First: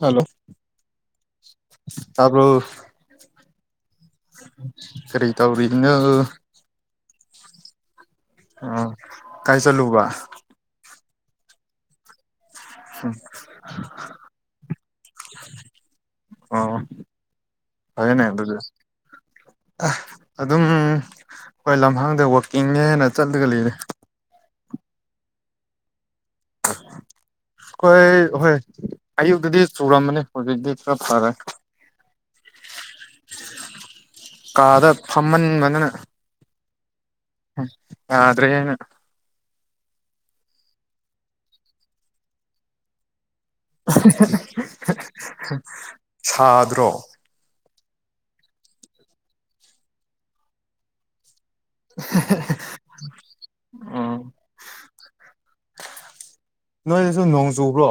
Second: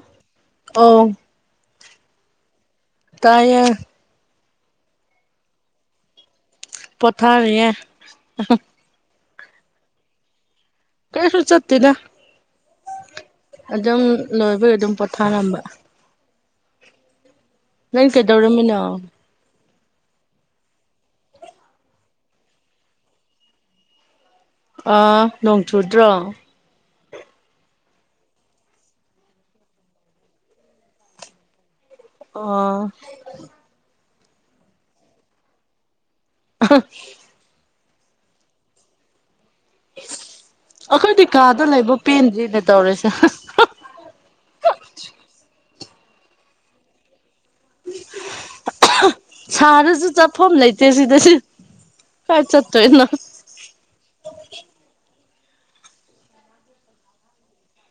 hello ꯑꯧ ꯇꯥꯕꯔꫭ ꯇꯥꯏꯌꯦ ꯀꯔꯤ ꯇꯧꯔꯤꯅꫭ ꯄꯣꯊꯥꯔꯤꯌꯦ [unintelligible] ꯎꯝ ꯀꯥꯏ ꯆꯠꯂꯨꯕ ꯀꯩꯁꯨ ꯆꯠꯇꯦꯗ ꯑꯗꯨꯝ ꯂꯣꯏꯕꯩ ꯑꯗꯨꯝ ꯄꯣꯊꯥꯔꯝꯕ ꯑ ꯅꯪ ꯐꯔꯦꯅꯦ ꯑꯗꯨꯗꯤ ꯀꯩꯗꯧꯔꯝꯃꯤꯅꯣ ꯑꯗꯨꯝ ꯍꯣꯏ ꯂꯝꯍꯥꯡꯗ ꯋꯥꯛꯀꯤꯡꯅꯦꯅ ꯆꯠꯂꯒ ꯂꯩꯔꯦ ꯑꯥ ꯅꯣꯡꯆꯨꯗ꯭ꯔꯣ [unintelligible] ꯑꯩꯈꯣꯏ ꯍꯣꯏ ꯑꯌꯨꯛꯇꯗꯤ ꯆꯨꯔꯝꯃꯅꯤ ꯍꯧꯖꯤꯛꯇꯤ ꯈꯔ ꯐꯔꯦ ꯑꯣ ꯀꯥꯗ ꯐꯝꯃꯟꯃꯒꯗꯅ ꯑꯍ ꯌꯥꯗꯔꯦꯅ ꯑꯩꯈꯣꯏꯗꯤ ꯀꯥꯗ ꯂꯩꯕ ꯄꯦꯟꯗ꯭ꯔꯤꯅꯦ ꯇꯧꯔꯤꯁꯦ ꯁꯥꯗ꯭ꯔꯣ ꯁꯥꯔꯁꯨ ꯆꯠꯐꯝ ꯂꯩꯇꯦ ꯁꯤꯗꯁꯨ [unintelligible] ꯎꯝ ꯅꯣꯏꯁꯨ ꯅꯣꯡ ꯆꯨꯕ꯭ꯔꯣ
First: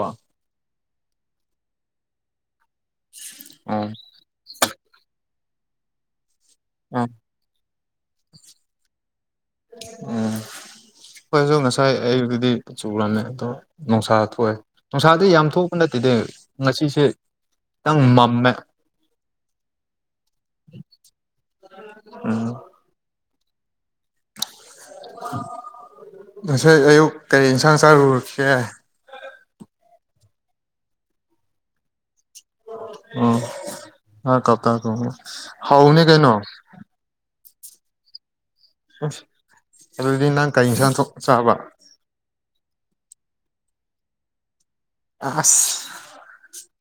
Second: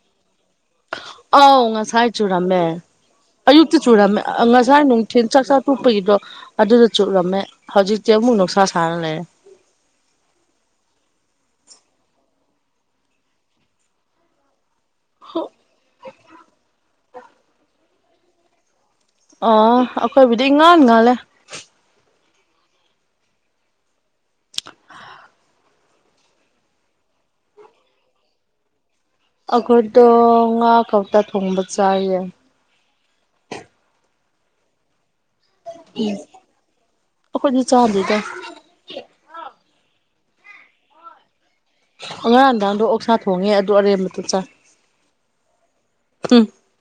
ꯑꯥꯎ ꯉꯁꯥꯏ ꯆꯨꯔꯝꯃꯦ ꯑꯌꯨꯛꯇ ꯎꯝ ꯆꯨꯔꯝꯃꯦ ꯉꯁꯥꯏ ꯅꯨꯡꯊꯤꯟ ꯆꯥꯛ ꯆꯥꯛ ꯇꯨꯞꯄꯒꯤꯗꯣ ꯑꯗꯨꯗ ꯎꯝ ꯆꯨꯞꯂꯝꯃꯦ ꯍꯧꯖꯤꯛꯇ ꯑꯃꯨꯛ ꯅꯨꯡꯁꯥ ꯁꯥꯔꯂꯩꯔꯦ ꯎꯝ ꯑꯩꯉꯣꯏꯁꯨ ꯉꯁꯥꯏ ꯑꯩꯌꯨꯛꯇꯗꯤ ꯆꯨꯨꯔꯝꯃꯦ ꯑꯗꯣ ꯅꯨꯡꯁꯥ ꯊꯣꯛꯑꯦ ꯅꯨꯡꯁꯥꯗꯤ ꯌꯥꯝ ꯊꯣꯛꯄ ꯅꯠꯇꯦꯗꯤ ꯉꯁꯤꯁꯦ ꯈꯤꯇꯪ ꯃꯝꯃꯦ ꯑ ꯑꯩꯈꯣꯏꯕꯨꯗꯤ ꯢꯉꯥꯟ ꯉꯜꯂꯦ ꯎꯝ ꯉꯁꯥꯏ ꯑꯌꯨꯛ ꯀꯔꯤ ꯏꯟꯁꯥꯡ ꯆꯥꯔꯨꯔꯁꯒꯦ ꯑꯩꯈꯣꯏꯗꯣ ꯉꯥ ꯈꯧꯇ ꯊꯣꯡꯕ ꯆꯥꯏꯌꯦ ꯎꯝ ꯉꯥ ꯀꯧꯇꯥ ꯊꯣꯛꯕ ꯍꯥꯎꯅꯤ ꯀꯩꯅꯣ ꯑꯣꯈꯣꯏꯗꯤ ꯆꯥꯗꯔꯤꯗ ꯑ ꯑꯗꯨꯗꯤ ꯅꯪ ꯀꯔꯤ ꯏꯟꯁꯥꯡꯊꯣꯛ ꯆꯥꯕ ꯑꯣ ꯉꯔꯥꯡꯅꯨꯗꯥꯛꯗꯣ ꯑꯣꯛꯁꯥ ꯊꯣꯡꯉꯦ ꯑꯗꯨ ꯑꯔꯦꯝꯕꯇ ꯆꯥꯏ ꯎꯝ ꯑꯁ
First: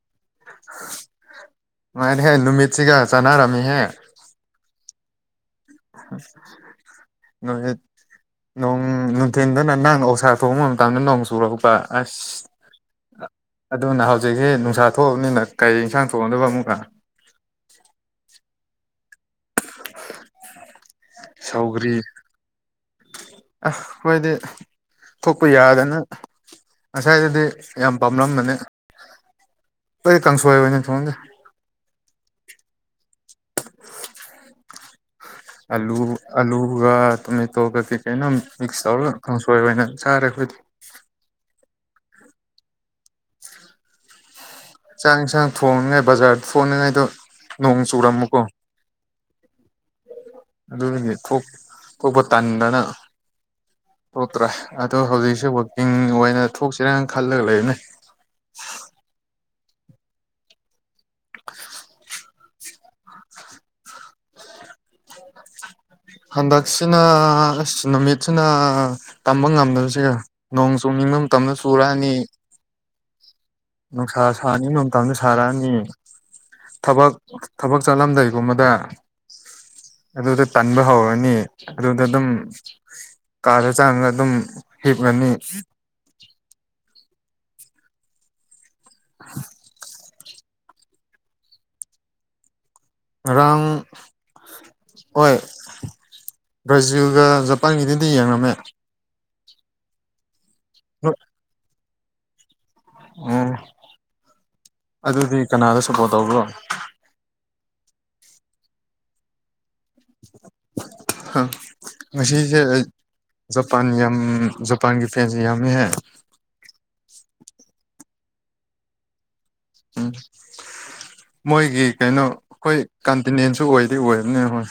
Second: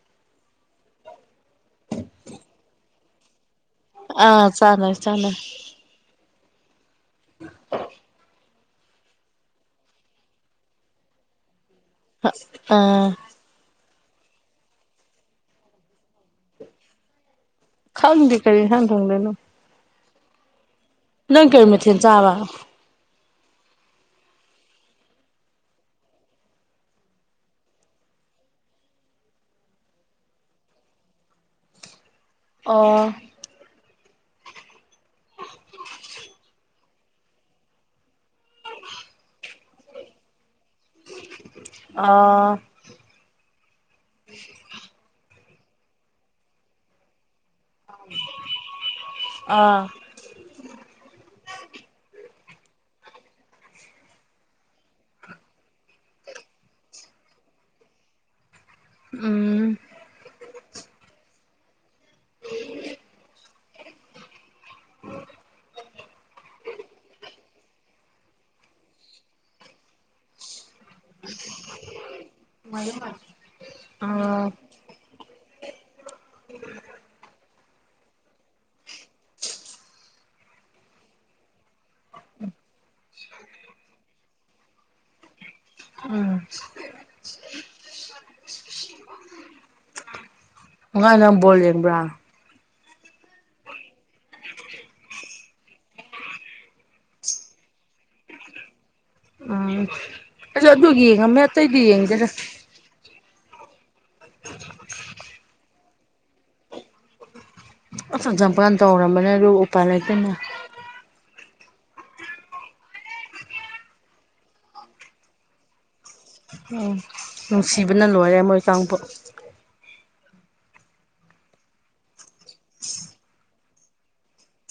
ꯅꯨꯉꯥꯏꯔꯦꯍꯦ ꯅꯨꯃꯤꯠꯁꯤꯒ ꯆꯥꯟꯅꯔꯝꯃꯤꯍꯦ ꯑꯥ ꯆꯟꯅꯩ ꯆꯟꯅꯩ ꯅꯨꯃꯤꯠ ꯅꯣꯡ ꯅꯨꯡꯊꯤꯟꯗꯅ ꯅꯪꯅ ꯑꯁꯥ ꯊꯣꯡꯕ ꯃꯇꯝꯗ ꯅꯣꯡ ꯆꯨꯔꯛꯄ ꯑꯁ ꯍ ꯇꯥ ꯑꯗꯨꯅ ꯍꯧꯖꯤꯛꯁꯤ ꯅꯨꯡꯁꯥ ꯊꯣꯛꯑꯕꯅꯤꯅ ꯀꯔꯤ ꯏꯟꯁꯥꯡ ꯊꯣꯛꯗꯨꯏꯕ ꯑꯃꯨꯛꯀ ꯈꯪꯗꯦ ꯀꯔꯤ ꯏꯟꯖꯥꯐ ꯊꯣꯡꯗꯨꯏꯅꯣ [unintelligible] ꯅꯪ ꯀꯩꯃꯊꯦꯜ ꯁꯧꯒ꯭ꯔꯤ ꯆꯥꯕ ꯑꯁ ꯍꯣꯏꯗꯤ ꯊꯣꯛꯄ ꯌꯥꯗꯅ ꯉꯁꯥꯏꯗꯗꯤ ꯌꯥꯝ ꯄꯥꯝꯂꯝꯕꯅꯦ ꯀꯣꯏ ꯀꯥꯡꯁꯣꯏꯅꯤ ꯊꯣꯡꯒꯦꯗ ꯑꯣ ꯑꯂꯨ ꯑꯂꯨꯒ ꯇꯣꯃꯦꯇꯣ ꯒ ꯀꯩ ꯀꯩꯅꯣ ꯃꯤꯛꯁ ꯇꯧꯔ ꯀꯥꯛꯁꯣꯏ ꯀꯥꯛꯁꯣꯏ ꯑꯣꯏꯅ ꯆꯥꯔꯦ ꯑꯩꯈꯣꯏꯗꯤ ꯑ ꯆꯥꯡ ꯏꯟꯁꯥꯡ ꯊꯣꯡꯅꯉꯥꯏ ꯕꯖꯥꯔꯗ ꯊꯣꯡꯅꯉꯥꯏꯗꯣ ꯅꯣꯡ ꯆꯨꯔꯝꯃꯨꯀꯣ ꯑꯥ ꯑꯗꯨꯒꯤꯗꯤ ꯊꯣꯛ ꯊꯣꯛꯄ ꯇꯟꯗꯅ ꯊꯣꯛꯇ꯭ꯔꯥ ꯑꯗꯣ ꯍꯧꯖꯤꯛꯁꯦ ꯋꯥꯛꯀꯤꯡ ꯑꯣꯏꯅ ꯊꯣꯛꯁꯤꯔꯅ ꯈꯜꯂꯒ ꯂꯩꯕꯅꯦ ꯎꯝ [inaudible] [inaudible] ꯍꯟꯗꯛꯁꯤꯅ ꯑꯁ ꯅꯨꯃꯤꯠꯁꯤꯅ ꯇꯝꯕ ꯉꯝꯗꯕꯥꯁꯦ ꯅꯣꯡ ꯆꯣꯡꯅꯤꯡꯕ ꯃꯇꯝꯗ ꯆꯨꯔꯛꯑꯅꯤ [unintelligible] ꯅꯨꯡꯁꯥ ꯑꯥ ꯁꯥꯅꯤ ꯃꯇꯝꯁꯨ ꯁꯥꯔꯛꯑꯅꯤ ꯊꯕꯛ ꯊꯕꯛ ꯆꯠꯂꯝꯗꯥꯏꯒꯨꯝꯕꯗ ꯑꯗꯨꯗ ꯇꯟꯕ ꯍꯧꯔꯅꯤ ꯑꯗꯨꯗ ꯑꯗꯨꯝ ꯀꯥꯗ ꯆꯥꯡꯉꯒ ꯑꯗꯨꯝ ꯍꯤꯞꯂꯅꯤ ꯎꯝ [unintelligible] [inaudible] ꯉꯥꯏ ꯅꯪ ꯕꯣꯜ ꯌꯦꯡꯕ꯭ꯔꯥ ꯉꯥꯔꯥꯡ ꯍꯣꯏ ꯕ꯭ꯔꯥꯖꯤꯜꯒ ꯖꯄꯥꯟꯒꯤꯗꯤꯗꯤ ꯌꯦꯡꯉꯝꯃꯦ ꯎꯝ ꯑꯁ ꯑꯗꯨ ꯌꯦꯡꯉꯝꯃꯦ ꯑꯇꯩꯗꯤ ꯌꯦꯡꯗꯦꯔꯥ ꯑꯣ ꯑꯗꯨꯗꯤ ꯀꯅꯥꯗ ꯁꯄꯣꯔꯠ ꯇꯧꯕ꯭ꯔꯣ [unintelligible] ꯖꯝꯄꯀꯥꯟ ꯇꯧꯔꯝꯕꯅꯦ ꯔꯨꯕꯨ ꯎꯄꯥꯏ ꯂꯩꯇꯦꯅꯦ ꯍꯥ ꯉꯥꯁꯤꯁꯦ ꯑꯩ ꯖꯄꯥꯟ ꯌꯥꯝ ꯖꯄꯥꯟꯒꯤ ꯐꯦꯟꯁ ꯌꯥꯝꯃꯦ ꯍꯦ ꯎꯝ ꯅꯨꯡꯁꯤꯕꯅ ꯂꯣꯏꯔꯦ ꯃꯣꯏ ꯆꯥꯡꯕꯨ ꯎꯝ ꯃꯣꯏꯒꯤ ꯀꯩꯅꯣ ꯑꯈꯣꯏ ꯀꯟꯇꯤꯅꯦꯟꯁꯨ ꯑꯣꯏꯗꯤ ꯑꯣꯏꯕꯅꯦ ꯍꯣꯏ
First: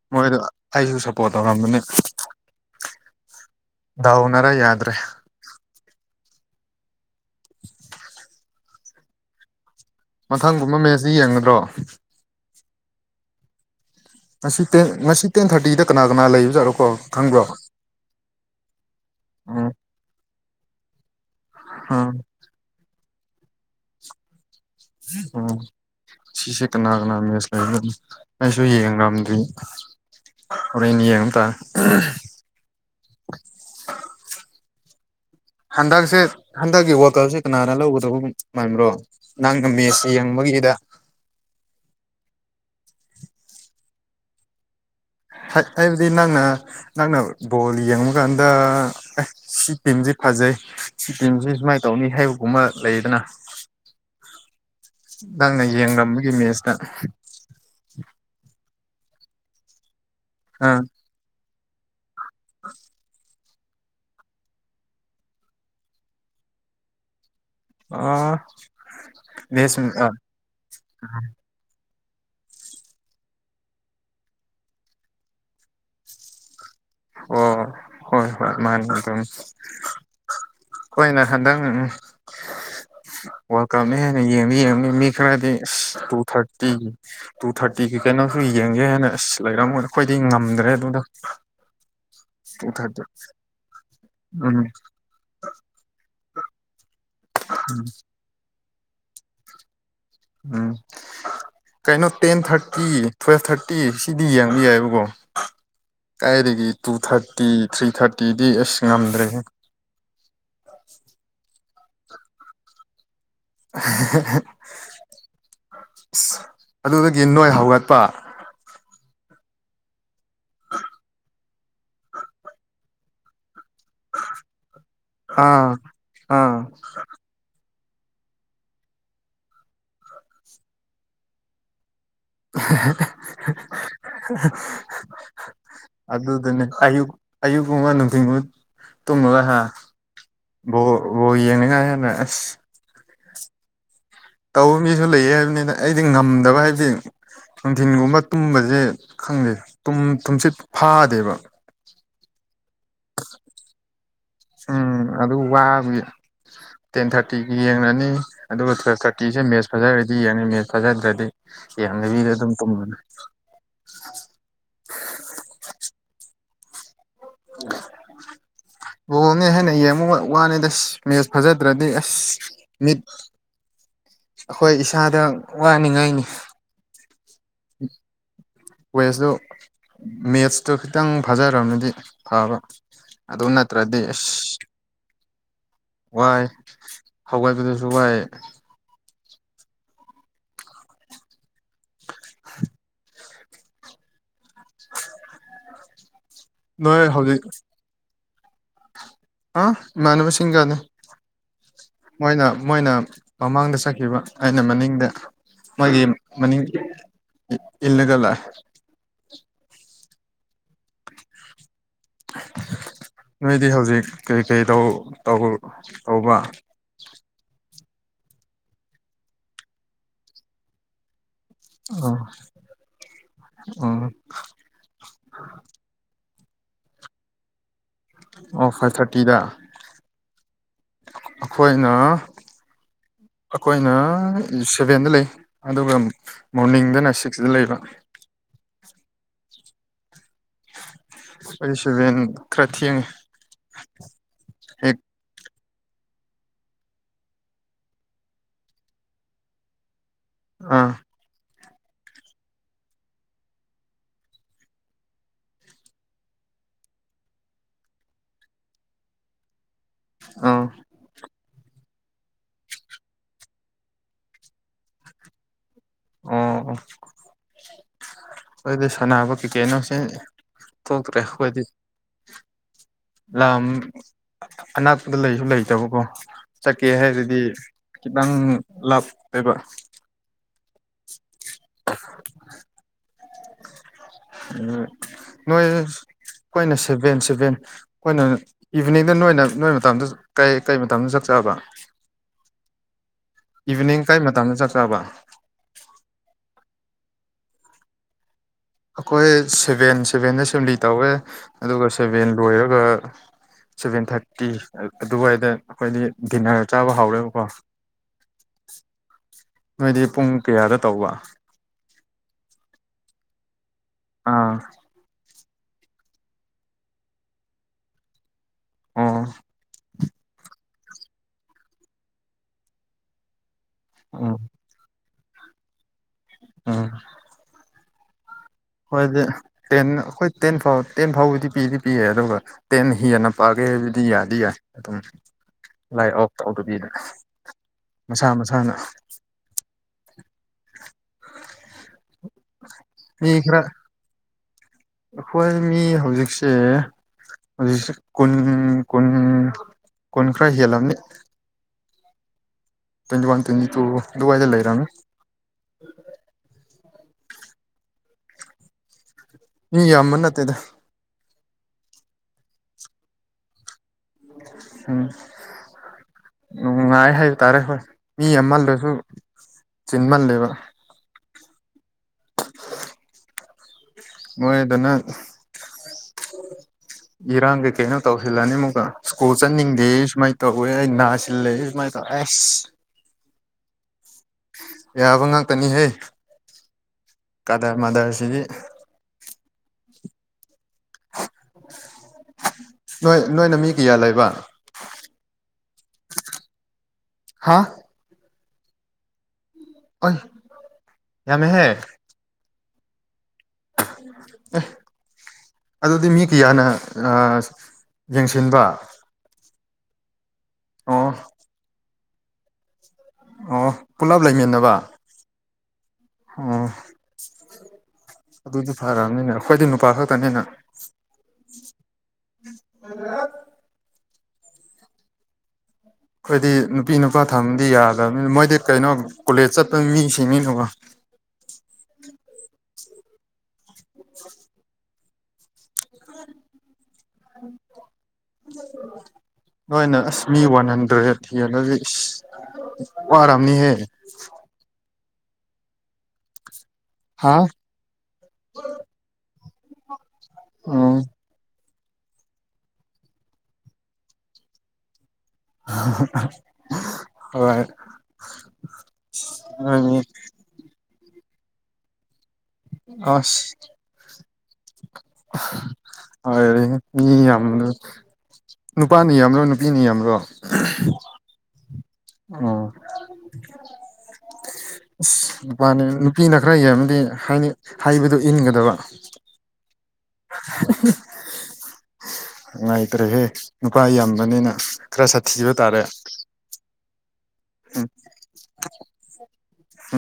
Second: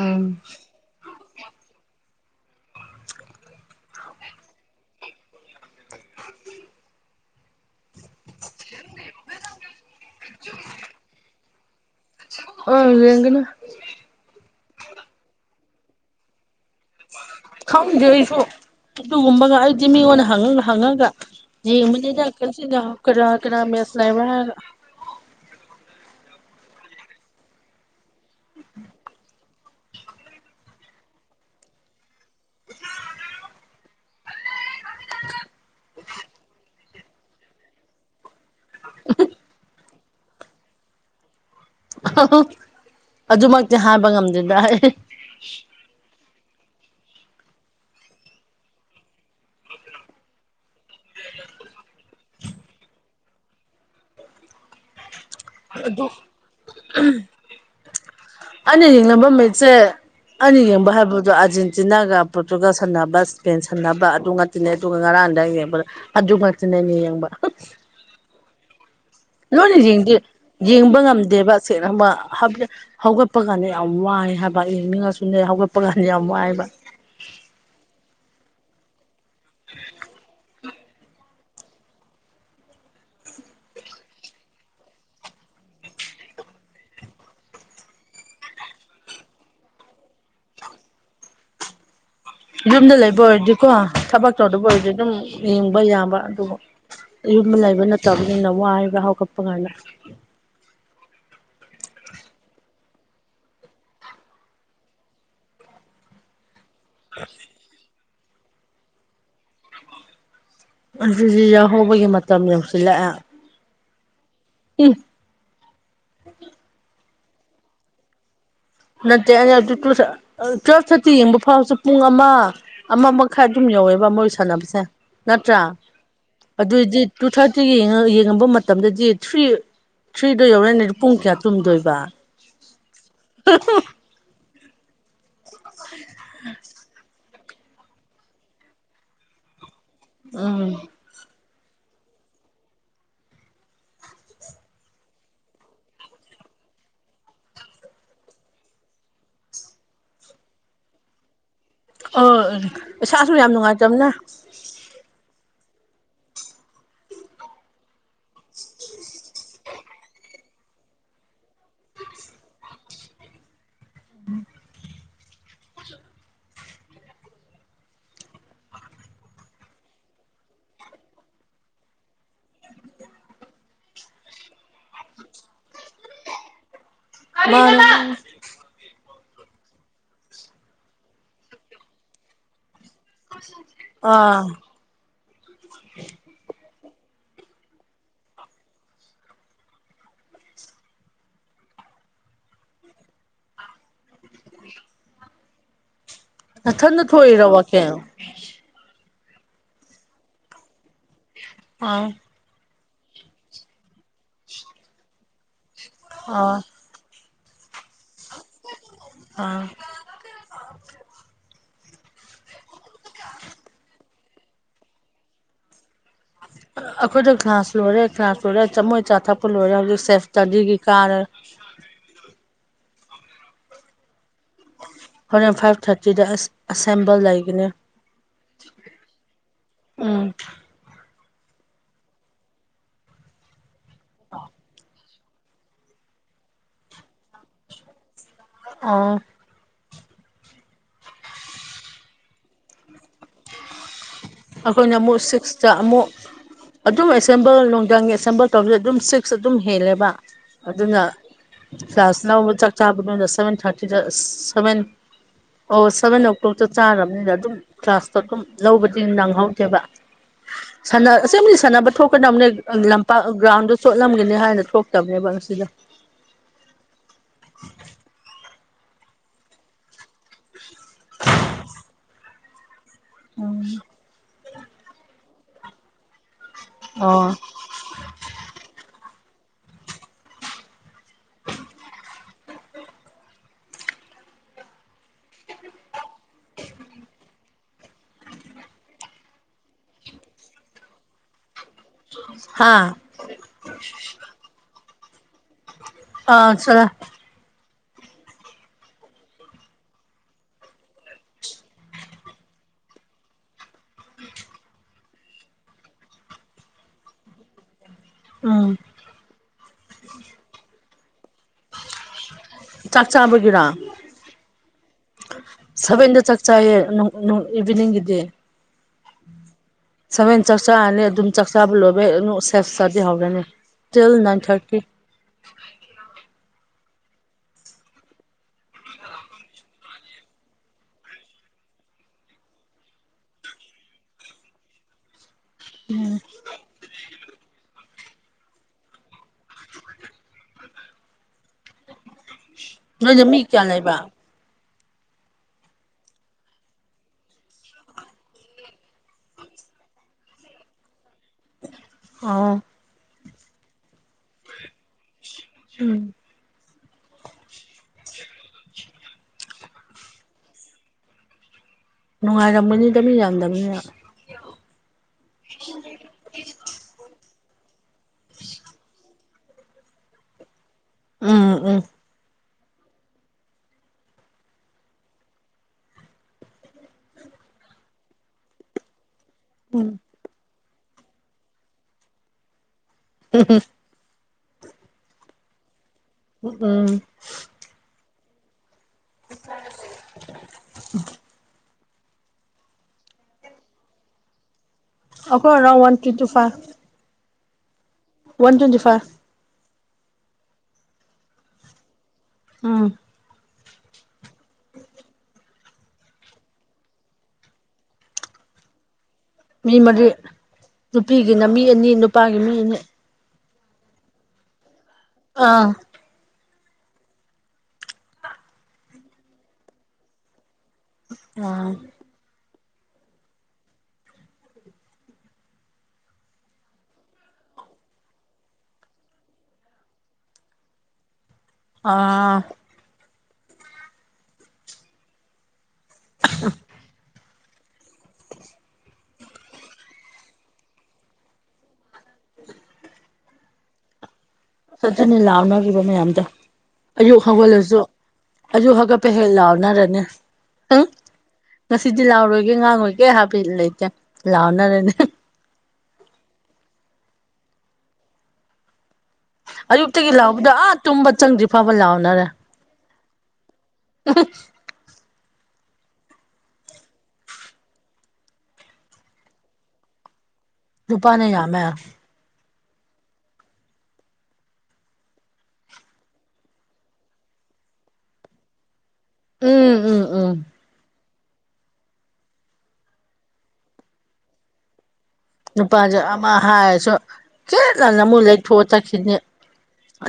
ꯎꯝ ꯃꯣꯏꯗ ꯑꯩꯁꯨ ꯁꯕ ꯄꯣꯇꯧꯔꯝꯕꯅꯤ ꯗꯥꯎꯅꯔ ꯌꯥꯗ꯭ꯔꯦ ꯃꯊꯪꯒꯨꯝꯕ ꯃꯦꯁꯇꯤ ꯌꯦꯡꯒꯗ꯭ꯔꯣ [unintelligible] ꯉꯁꯤ ꯇꯦꯟ ꯉꯁꯤ ꯇꯦꯟ ꯊꯥꯔꯇꯤꯗ ꯀꯅꯥ ꯀꯅꯥ ꯂꯩꯕꯖꯠꯔꯣꯀꯣ ꯈꯪꯕ꯭ꯔꯣ ꯈꯪꯗꯦ ꯑꯩꯁꯨ ꯑꯗꯨꯒꯨꯝꯕꯒ ꯎꯝ ꯑꯩꯗꯤ ꯃꯤꯉꯣꯟꯗ ꯍꯪꯉ ꯍꯪꯉꯒ ꯎꯝ ꯌꯦꯡꯕꯅꯤꯗꯥ [unintelligible] ꯀꯔꯥ ꯀꯥꯅꯥ ꯃꯦꯁ ꯂꯩꯕꯔꯥ ꯍꯥꯏꯔꯒꯥ ꯎꯝ ꯁꯤꯁꯦ ꯀꯅꯥ ꯀꯅꯥ ꯃꯦꯁ ꯂꯩꯕꯣ ꯑꯩꯁꯨ ꯌꯦꯡ ꯉꯝꯗ꯭ꯔꯤ ꯍꯣꯔꯦꯟꯅꯤ ꯌꯦꯉꯇꯥꯏ [unintelligible] ꯍꯟꯗꯛꯁꯦ ꯍꯟꯗꯛꯀꯤ ꯋꯥꯀꯞꯁꯦ ꯀꯅꯥꯅ ꯂꯧꯒꯗꯕ ꯃꯕ꯭ꯔꯣ ꯅꯪꯅꯥ ꯃꯦꯁꯤ ꯌꯦꯡꯕꯒꯤꯗ ꯑꯗꯨꯃꯛꯇꯤ ꯍꯥꯏꯕ ꯉꯝꯗꯦꯗ [unintelligible] ꯍꯥꯏ ꯍꯥꯏꯕꯗꯤ ꯅꯪꯅ ꯅꯪꯅ ꯕꯣꯜ ꯌꯦꯡꯕ ꯀꯥꯟꯗ ꯁꯤ ꯇꯤꯝꯁꯤ ꯐꯖꯩ ꯁꯤ ꯇꯤꯝꯁꯤ ꯁꯨꯃꯥꯏꯅ ꯇꯧꯅꯤ ꯍꯥꯏꯕꯒꯨꯝꯕ ꯂꯩꯗꯅ ꯅꯪꯅ ꯌꯦꯡ ꯂꯝꯕꯥꯒꯤ ꯃꯦꯁꯇ ꯑꯅꯤ ꯌꯦꯡꯅꯕ ꯃꯤꯠꯁꯦ ꯑꯅꯤ ꯑꯥ ꯌꯦꯡꯕ ꯍꯥꯏꯕꯗꯣ ꯑꯥꯖꯦꯟꯇꯤꯅꯥꯒ ꯄꯣꯔꯇꯨꯒꯜ ꯁꯅꯥꯕꯁ ꯄꯦꯟꯁꯟꯅꯕ ꯑꯗꯨ ꯉꯥꯇꯅꯦ ꯑꯗꯨꯒ ꯉꯔꯥꯡꯗ ꯌꯦꯡꯕꯗ ꯑꯗꯨ ꯉꯥꯇꯅꯦ ꯃꯤ ꯌꯦꯡꯕ ꯑꯥ ꯂꯣꯏꯅ ꯌꯦꯡꯗꯦ ꯌꯦꯡꯕ ꯉꯝꯗꯦꯕ [unintelligible] ꯍꯧꯒꯞꯄꯒꯅꯦ ꯌꯥꯝ ꯋꯥꯏ ꯍꯥꯏꯕ ꯌꯦꯡꯅꯤꯡꯉꯁꯨꯅꯦ ꯍꯧꯒꯞꯄꯒꯥꯟ ꯌꯥꯝ ꯋꯥꯏꯑꯕ ꯑꯣ ꯍꯣꯏ ꯍꯣꯏ ꯃꯥꯅꯤ ꯑꯗꯨꯅꯤ ꯈꯣꯏꯅ ꯍꯟꯗꯪ ꯋꯥꯜꯗ ꯀꯞꯅ ꯍꯦꯟꯅ ꯌꯦꯡꯅꯤ ꯌꯦꯡꯅꯤ ꯃꯤ ꯈꯔꯗꯤ ꯑꯁ ꯇꯨ ꯊꯥꯔꯇꯤꯒꯤ ꯇꯨ ꯊꯥꯔꯇꯤꯒꯤ ꯀꯩꯅꯣꯁꯨ ꯌꯦꯡꯒꯦ ꯍꯥꯏꯅ ꯑꯁ ꯂꯩꯔꯝꯒꯅꯤ ꯈꯣꯏꯗꯤ ꯉꯝꯗ꯭ꯔꯦ ꯑꯗꯨꯗꯣ [inaudible] ꯌꯨꯝꯗ ꯂꯩꯕ ꯑꯣꯏꯔꯗꯤꯀꯣ ꯊꯕꯛ ꯎꯝ ꯇꯧꯗꯕ ꯑꯣꯏꯔꯗꯤ ꯗꯨꯝ ꯌꯦꯡꯕ ꯌꯥꯕ ꯑꯗꯨꯕꯨ ꯌꯨꯝꯕ ꯂꯩꯕ ꯅꯠꯇꯕꯅꯤꯅ ꯋꯥꯏꯕ ꯍꯧꯒꯠꯄ ꯒꯥꯟꯗ ꯎꯝ ꯀꯩꯅꯣ ꯇꯦꯟ ꯊꯥꯔꯇꯤ ꯇꯨꯋꯦꯜꯐ ꯊꯥꯔꯇꯤ ꯁꯤꯗꯤ ꯌꯦꯡꯕ ꯌꯥꯏꯕꯀꯣ ꯀꯥꯏꯗꯒꯤ ꯇꯨ ꯊꯥꯔꯇꯤ ꯊ꯭ꯔꯤ ꯊꯥꯔꯇꯤꯗꯤ ꯑꯁ ꯉꯝꯗ꯭ꯔꯦꯍꯦ ꯑꯖꯤꯖꯤ ꯌꯥꯎꯍꯧꯕꯒꯤ ꯃꯇꯝ ꯌꯧꯁꯤꯜꯂꯦꯑꯦ ꯑꯁ ꯑꯗꯨꯗꯒꯤ ꯅꯣꯏ ꯍꯧꯒꯠꯄ ꯅꯠꯇꯦ ꯑꯩꯅ ꯍꯥꯏꯕꯗꯤ ꯇꯨ ꯊꯥ ꯇꯨꯋꯦꯜꯞ ꯊꯥꯔꯇꯤ ꯌꯦꯡꯕ ꯐꯥꯎꯁꯨ ꯄꯨꯡ ꯑꯃ ꯑꯃ ꯃꯈꯥꯏ ꯑꯗꯨꯝ ꯌꯧꯋꯦꯕ ꯃꯣꯏ ꯁꯥꯟꯅꯕꯁꯦ ꯅꯠꯇ꯭ꯔꯥ ꯑꯥ ꯑꯥ ꯑꯗꯨꯏꯗꯤ ꯇꯨ ꯊꯥꯔꯇꯤꯒꯤ ꯌꯦꯡꯉꯒ ꯌꯦꯡꯉꯝꯕ ꯃꯇꯝꯗꯗꯤ ꯊ꯭ꯔꯤ ꯊ꯭ꯔꯤꯗ ꯌꯧꯔꯅꯤ ꯄꯨꯡ ꯀꯌꯥ ꯇꯨꯝꯗꯣꯏꯕ ꯑꯗꯨꯗꯅꯦ [unintelligible] ꯑꯌꯨꯛꯒꯨꯝꯕ ꯅꯨꯡꯊꯤꯟ [unintelligible] ꯇꯨꯝꯃꯒꯥ ꯍꯥ ꯎꯝ ꯕꯣꯜ ꯕꯣꯜ ꯌꯦꯡꯅꯉꯥꯏ ꯍꯥꯏꯅ ꯑꯁ ꯇꯧꯕ ꯃꯤꯖꯨ ꯂꯩꯌꯦ ꯍꯥꯏꯕꯅꯤꯅ ꯑꯩꯗꯤ ꯉꯝꯗꯕ ꯍꯥꯏꯕꯗꯤ ꯅꯨꯡꯊꯤꯟꯒꯨꯝꯕ ꯇꯨꯝꯕꯖꯦ ꯈꯪꯗꯦ ꯇꯨꯝ ꯇꯨꯝꯁꯤꯠ ꯐꯥꯗꯦꯕ ꯑꯣ ꯑꯦ ꯏꯁꯥꯁꯨ ꯌꯥꯝ ꯅꯨꯡꯉꯥꯏꯇꯝꯅꯦ ꯎꯝ ꯑꯗꯨ ꯋꯥꯕꯒꯤ ꯇꯦꯟ ꯊꯥꯔꯇꯤꯒꯤ ꯌꯦꯡꯔꯅꯤ ꯑꯗꯨꯒ ꯇꯨꯋꯦꯜꯞ ꯊꯥꯔꯇꯤꯖꯦ ꯃꯦꯁ ꯐꯖꯔꯗꯤ ꯌꯦꯡꯅꯤ ꯃꯦꯁ ꯐꯖꯗ꯭ꯔꯗꯤ ꯌꯦꯡꯗꯕꯤꯗ ꯑꯗꯨꯝ ꯇꯨꯝꯃꯅꯤ [unintelligible] ꯕꯣꯜꯅꯦ ꯍꯥꯏꯅ ꯌꯦꯡꯃ ꯋꯥ ꯋꯥꯅꯤꯗꯁ ꯃꯦꯁ ꯐꯖꯗ꯭ꯔꯗꯤ ꯑꯁ ꯃꯤꯠ ꯑꯈꯣꯏ ꯏꯁꯥꯗ ꯋꯥꯅꯤꯉꯥꯏꯅꯤ [unintelligible] ꯋꯦꯁꯗꯨ ꯃꯦꯠꯁꯇꯨ ꯈꯤꯇꯪ ꯐꯥꯖꯔꯝꯃꯗꯤ ꯐꯕ ꯑꯗꯨ ꯅꯠꯇꯔꯗꯤ ꯑꯁ ꯑꯥ ꯋꯥꯏ ꯍꯧꯒꯠꯕꯗꯁꯨ ꯋꯥꯏ ꯅꯊꯟꯗ ꯅꯣꯏ ꯍꯧꯖꯤꯛ ꯊꯣꯏꯔꯣ ꯋꯥꯀꯤꯡ ꯑ ꯏꯃꯥꯟꯅꯕꯁꯤꯡꯒꯅꯦ ꯑꯥ ꯃꯣꯏꯅ ꯃꯣꯏꯅ ꯃꯃꯥꯡꯗ ꯆꯈꯤꯕ ꯑꯩꯅ ꯃꯅꯤꯡꯗ ꯃꯥꯒꯤ ꯑꯥ ꯃꯅꯤꯡ ꯏꯜꯂꯒ ꯂꯥꯑꯦ ꯑꯥ ꯅꯣꯏꯗꯤ ꯍꯧꯖꯤꯛ ꯀꯔꯤꯀꯩ ꯇꯧ ꯇꯧ ꯇꯧꯕ ꯑꯈꯣꯏꯗꯣ ꯒ꯭ꯂꯥꯁ ꯂꯣꯏꯔꯦ ꯀꯂ꯭ꯥꯁ ꯂꯣꯏꯔ ꯆꯃꯣꯏ ꯆꯥ ꯊꯛꯄ ꯂꯣꯏꯔꯦ ꯍꯧꯖꯤꯛ ꯁꯦꯞ ꯏꯁꯇꯗꯤꯒꯤ ꯀꯥꯔꯦ ꯑꯣ ꯑꯪ ꯍꯣꯔꯦꯟ ꯐꯥꯏꯚ ꯊꯥꯔꯇꯤꯗ ꯑꯁ ꯑꯁꯦꯝꯕꯜ ꯂꯩꯒꯅꯤ ꯑꯣ ꯐꯥꯏꯚ ꯊꯥꯔꯇꯤꯗ ꯎꯝ ꯑꯈꯣꯏꯅ ꯑꯈꯣꯏꯅ ꯁꯚꯦꯟꯗ ꯂꯩ ꯑꯗꯨꯒ ꯃꯣꯔꯅꯤꯡꯗꯅ ꯁꯤꯛꯁꯗ ꯂꯩꯕ ꯑꯣ ꯑꯩ ꯁꯚꯦꯟ ꯈ꯭ꯔ ꯊꯦꯡꯉꯦ ꯑꯈꯣꯏꯅ ꯍꯦꯛ ꯑꯃꯨꯛ ꯁꯤꯛꯁꯇꯥ ꯑꯃꯨꯛ ꯑꯗꯨꯝ ꯑꯦꯁꯦꯝꯕꯜ ꯅꯨꯡꯗꯥꯡꯒꯤ ꯑꯦꯁꯦꯝꯕꯜ ꯇꯧꯕꯁꯦ ꯑꯗꯨꯝ ꯁꯤꯛꯁ ꯑꯗꯨꯝ ꯍꯦꯜꯂꯦꯕ ꯑꯥ ꯑꯗꯨꯅ ꯆꯥꯔꯖ ꯂꯧꯕ ꯆꯥꯛ ꯆꯥꯕꯗꯨꯅ ꯁꯚꯦꯟ ꯊꯥꯔꯇꯤꯗ ꯁꯚꯦꯟ ꯑꯣ ꯁꯚꯦꯟ ꯑꯣ ꯀ꯭ꯂꯣꯛꯇꯣ ꯆꯥꯔꯕꯅꯤꯅ ꯑꯗꯨꯝ ꯀ꯭ꯂꯥꯁꯇꯣ ꯑꯗꯨꯝ ꯂꯧꯕ ꯇꯤꯟ ꯅꯪꯍꯧꯗꯦꯕ ꯑꯥ ꯑꯣ ꯁꯅꯥ ꯑꯁꯦꯡꯕꯗꯤ ꯁꯥꯟꯅꯕ ꯊꯣꯛꯀꯥꯗꯕꯅꯦ ꯂꯝꯄꯥꯛ ꯒ꯭ꯔꯥꯎꯟꯗꯣ ꯆꯣꯠꯂꯝꯒꯅꯤ ꯍꯥꯏꯅ ꯊꯣꯛꯇꯕꯅꯦꯕ ꯉꯁꯤꯗꯣ ꯑꯣ ꯑꯣ ꯈꯣꯏꯗꯤ ꯁꯥꯟꯅꯕ ꯀꯩꯀꯦꯅꯣꯁꯤ ꯊꯣꯛꯇ꯭ꯔꯦ ꯑꯈꯣꯏꯗꯤ ꯂꯝ ꯑꯅꯥꯛꯄꯗ ꯂꯩꯁꯨ ꯂꯩꯇꯕꯀꯣ ꯆꯠꯀꯦ ꯑꯣ ꯍꯥꯏꯔꯗꯤ ꯈꯤꯗꯪ ꯂꯥꯞꯄꯦꯕ [unintelligible] ꯎꯝ ꯅꯣꯏ ꯈꯣꯏꯅ ꯁꯚꯦꯟ ꯁꯚꯦꯟ ꯈꯣꯏꯅ ꯏꯚꯤꯅꯤꯡꯗ ꯅꯣꯏꯅ ꯅꯣꯏ ꯃꯇꯝꯗ ꯀꯩ ꯀꯩ ꯃꯇꯝꯗ ꯆꯛ ꯆꯥꯕ ꯍꯥꯥ ꯏꯚꯤꯅꯤꯡ ꯀꯥꯏ ꯃꯇꯝꯗ ꯆꯥꯛ ꯆꯥꯕ ꯑꯥ ꯆꯥꯂꯦ ꯑꯈꯣꯏ ꯁꯦꯚꯦꯟ ꯁꯦꯚꯦꯟꯗ ꯑꯦꯁꯦꯝꯕ꯭ꯂꯤ ꯇꯧꯋꯦ ꯑꯗꯨꯒ ꯁꯦꯚꯦꯟ ꯂꯣꯏꯔꯒ ꯁꯚꯦꯟ ꯊꯥꯔꯇꯤ ꯑꯗꯨꯋꯥꯏꯗ ꯑꯩꯈꯣꯏꯗꯤ ꯗꯤꯟꯅꯔ ꯆꯥꯕ ꯍꯧꯔꯦꯕꯀꯣ ꯎꯝ ꯅꯣꯏꯗꯤ ꯄꯨꯡ ꯀꯌꯥꯗ ꯇꯧꯕ ꯆꯥꯛ ꯆꯥꯕꯒꯤꯔꯥ ꯑꯥ ꯁꯚꯦꯟꯗꯣ ꯆꯥꯛ ꯆꯥꯏꯌꯦ ꯅꯨꯡ ꯅꯨꯡ ꯏꯚꯤꯅꯤꯡꯒꯤꯗꯤ ꯑꯣ ꯁꯚꯦꯟ ꯆꯥꯛ ꯆꯥꯔꯅꯤ ꯑꯗꯨꯝ ꯆꯥꯛ ꯆꯥꯕ ꯂꯣꯏꯕꯩ ꯑꯅꯨ ꯁꯦꯞꯁ꯭ꯇꯥꯗꯤ ꯍꯧꯔꯅꯤ till um nine thirty um ꯈꯣꯏꯗꯤ ꯇꯦꯟ ꯑꯈꯣꯏ ꯇꯦꯟ ꯐꯥꯎ ꯇꯦꯟ ꯐꯥꯎꯕꯗꯤ ꯄꯤꯗꯤ ꯄꯤꯌꯦ ꯑꯗꯨꯒ ꯇꯦꯟ ꯍꯦꯟꯅ ꯄꯥꯒꯦ ꯍꯥꯏꯕꯗꯤ ꯌꯥꯗꯤ ꯌꯥꯏ ꯑꯗꯨꯝ ꯂꯥꯏꯠ ꯑꯣꯐ ꯇꯧꯗꯕꯤꯗ ꯃꯁꯥ ꯃꯁꯥꯅ ꯅꯣꯏꯗ ꯃꯤ ꯀꯌꯥ ꯂꯩꯕ꯭ꯔꯥ ꯑꯈꯣꯏ ꯃꯤ ꯍꯧꯖꯤꯛꯁꯦ ꯍꯧꯖꯤꯛꯁꯦ ꯀꯨꯟ ꯀꯨꯟ ꯀꯨꯟ ꯈ꯭ꯔꯥ ꯍꯦꯜꯂꯝꯅꯤ ꯑꯣ ꯇ꯭ꯋꯦꯟꯇꯤ ꯋꯥꯟ ꯇ꯭ꯋꯦꯟꯇꯨ ꯑꯗꯨꯋꯥꯏꯗ ꯂꯩꯔꯥꯝꯃꯤ ꯎꯝ ꯃꯤ ꯌꯥꯝꯕ ꯅꯠꯇꯦꯗ ꯅꯨꯡꯉꯥꯏꯔꯝꯒꯅꯤꯗ ꯃꯤ ꯌꯥꯝꯗꯕꯅꯤꯅ ꯎꯝ ꯅꯨꯡꯉꯥꯏ ꯍꯥꯏꯕ ꯇꯥꯔꯦ ꯍꯣꯏ ꯃꯤ ꯌꯥꯝꯃꯥꯜꯂꯁꯨ ꯆꯤꯟꯃꯜꯂꯦꯕ ꯎꯝ ꯎꯝ ꯃꯣꯏ ꯑꯗꯨꯅ ꯏꯔꯥꯡ ꯀꯩ ꯀꯩꯅꯣ ꯇꯧꯁꯤꯜꯂꯅꯤ ꯑꯃꯨꯛꯀ ꯁ꯭ꯀꯨꯜ ꯆꯠꯅꯤꯡꯗꯦ ꯎꯝ ꯁꯨꯃꯥꯏꯅ ꯇꯧꯋꯦ ꯑꯩ ꯅꯥꯁꯤꯜꯂꯦ ꯁꯨꯃꯥꯏꯅ ꯇꯧꯋꯦ ꯑꯁ [unintelligible] ꯌꯥꯕ ꯉꯥꯛꯇꯅꯤꯍꯦ ꯎ ꯎꯝ ꯀꯗꯥꯥꯔ ꯃꯗꯔꯁꯤꯗꯤ [unintelligible] ꯅꯣꯏ ꯅꯣꯏꯅ ꯃꯤ ꯀꯌꯥ ꯂꯩꯕ ꯑꯩꯈꯣꯏꯔꯥꯎ ꯋꯥꯟ ꯇꯣꯟꯇꯤ ꯐꯥꯏꯚ ꯍꯥꯥ ꯋꯥꯟ ꯇ꯭ꯋꯦꯟꯇꯤ ꯐꯥꯏꯚ ꯑ ꯌꯥꯃꯦꯍꯦ ꯎꯝ ꯑꯦ ꯑꯗꯨꯗꯤ ꯃꯤ ꯀꯌꯥꯅ ꯌꯦꯡꯁꯤꯟꯕ ꯃꯤ ꯃꯔꯤ ꯑꯣ ꯅꯨꯄꯤꯒꯤꯅ ꯃꯤ ꯑꯅꯤ ꯅꯨꯄꯥꯒꯤ ꯃꯤ ꯑꯅꯤ ꯑꯣ ꯄꯨꯂꯞ ꯂꯩꯃꯤꯟꯅꯕ ꯑꯥ ꯑꯣ ꯑꯗꯨꯗꯤ ꯐꯔꯕꯅꯤꯅꯦ ꯑꯩꯈꯣꯏꯗꯤ ꯅꯨꯄꯥ ꯈꯛꯇꯅꯤꯅ ꯑꯥ ꯑꯩꯈꯣꯏꯗꯤ ꯅꯨꯄꯤ ꯅꯨꯄꯥ ꯊꯝꯗꯤ ꯌꯥꯗꯕꯅꯤꯅ ꯃꯣꯏꯗꯤ ꯀꯩꯅꯣ ꯀꯣꯂꯦꯖ ꯆꯠꯄ ꯃꯤ ꯁꯤꯅꯤꯅꯀꯣ ꯑꯥ [inaudible] ꯅꯣꯏꯅ ꯑꯁ ꯃꯤ ꯋꯥꯟ ꯍꯟꯗ꯭ꯔꯦꯠ ꯍꯦꯟꯂꯗꯤ ꯏꯁ ꯋꯥꯔꯝꯅꯤ ꯍꯦ ꯑꯗꯨꯅꯤ ꯂꯥꯎꯅꯈꯤꯕ ꯃꯌꯥꯝꯗꯣ ꯑꯌꯨꯛ ꯍꯥ ꯍꯧꯒꯠꯂꯁꯨ ꯑꯌꯨꯛ ꯍꯧꯒꯄꯩ ꯍꯦꯛ ꯍꯦꯛ ꯂꯥꯎꯅꯔꯤꯅꯤ ꯑꯣ ꯉꯁꯤꯗꯤ ꯂꯥꯎꯔꯣꯏꯒꯦ ꯉꯥꯡꯉꯣꯏꯒꯦ ꯍꯥꯏꯕ ꯂꯩꯇꯦ ꯂꯥꯎꯅꯔꯅꯤ ꯍꯣꯏ ꯅꯣꯏꯅꯤ ꯑꯌꯨꯛꯇꯒꯤ ꯂꯥꯎꯕꯗꯣ ꯑꯥ ꯇꯨꯝꯕ ꯆꯪꯗ꯭ꯔꯤ ꯐꯥꯎꯕ ꯂꯥꯎꯅꯔꯦ ꯑꯁ [unintelligible] ꯐꯔ‌ꯦꯍ‌ꯦ ꯃꯤ ꯌꯥꯝꯅꯤ ꯅꯨꯄꯥꯅ ꯌꯥꯝꯔꯣ ꯅꯨꯄꯤꯅ ꯌꯥꯝꯔꯣ ꯅꯨꯄꯥꯅ ꯌꯥꯝꯃ‌ꯦ ꯑ‌ꯣ ꯑꯁ ꯅꯨꯄꯥꯅꯤ ꯅꯨꯄꯤꯅ ꯈꯔ ꯌꯦꯡꯕꯗꯤ ꯍꯥꯏ ꯍꯥꯏꯕꯗꯨ ꯏꯟꯒꯗꯕ ꯎꯝ ꯎꯝ ꯎꯝ ꯉꯥꯏꯇ꯭ꯔꯦꯍꯦ ꯅꯨꯄꯥ ꯌꯥꯝꯕꯅꯤꯅ ꯈ꯭ꯔꯥ ꯁꯥꯊꯤꯕ ꯇꯥꯔꯦ ꯅꯨꯄꯥꯁꯦ ꯑꯃ ꯍꯥꯏꯔꯁꯨ ꯈꯦꯠꯅ ꯅ ꯑꯃꯨꯛ ꯂꯩꯊꯣꯛꯑ ꯆꯠꯈꯤꯅꯤ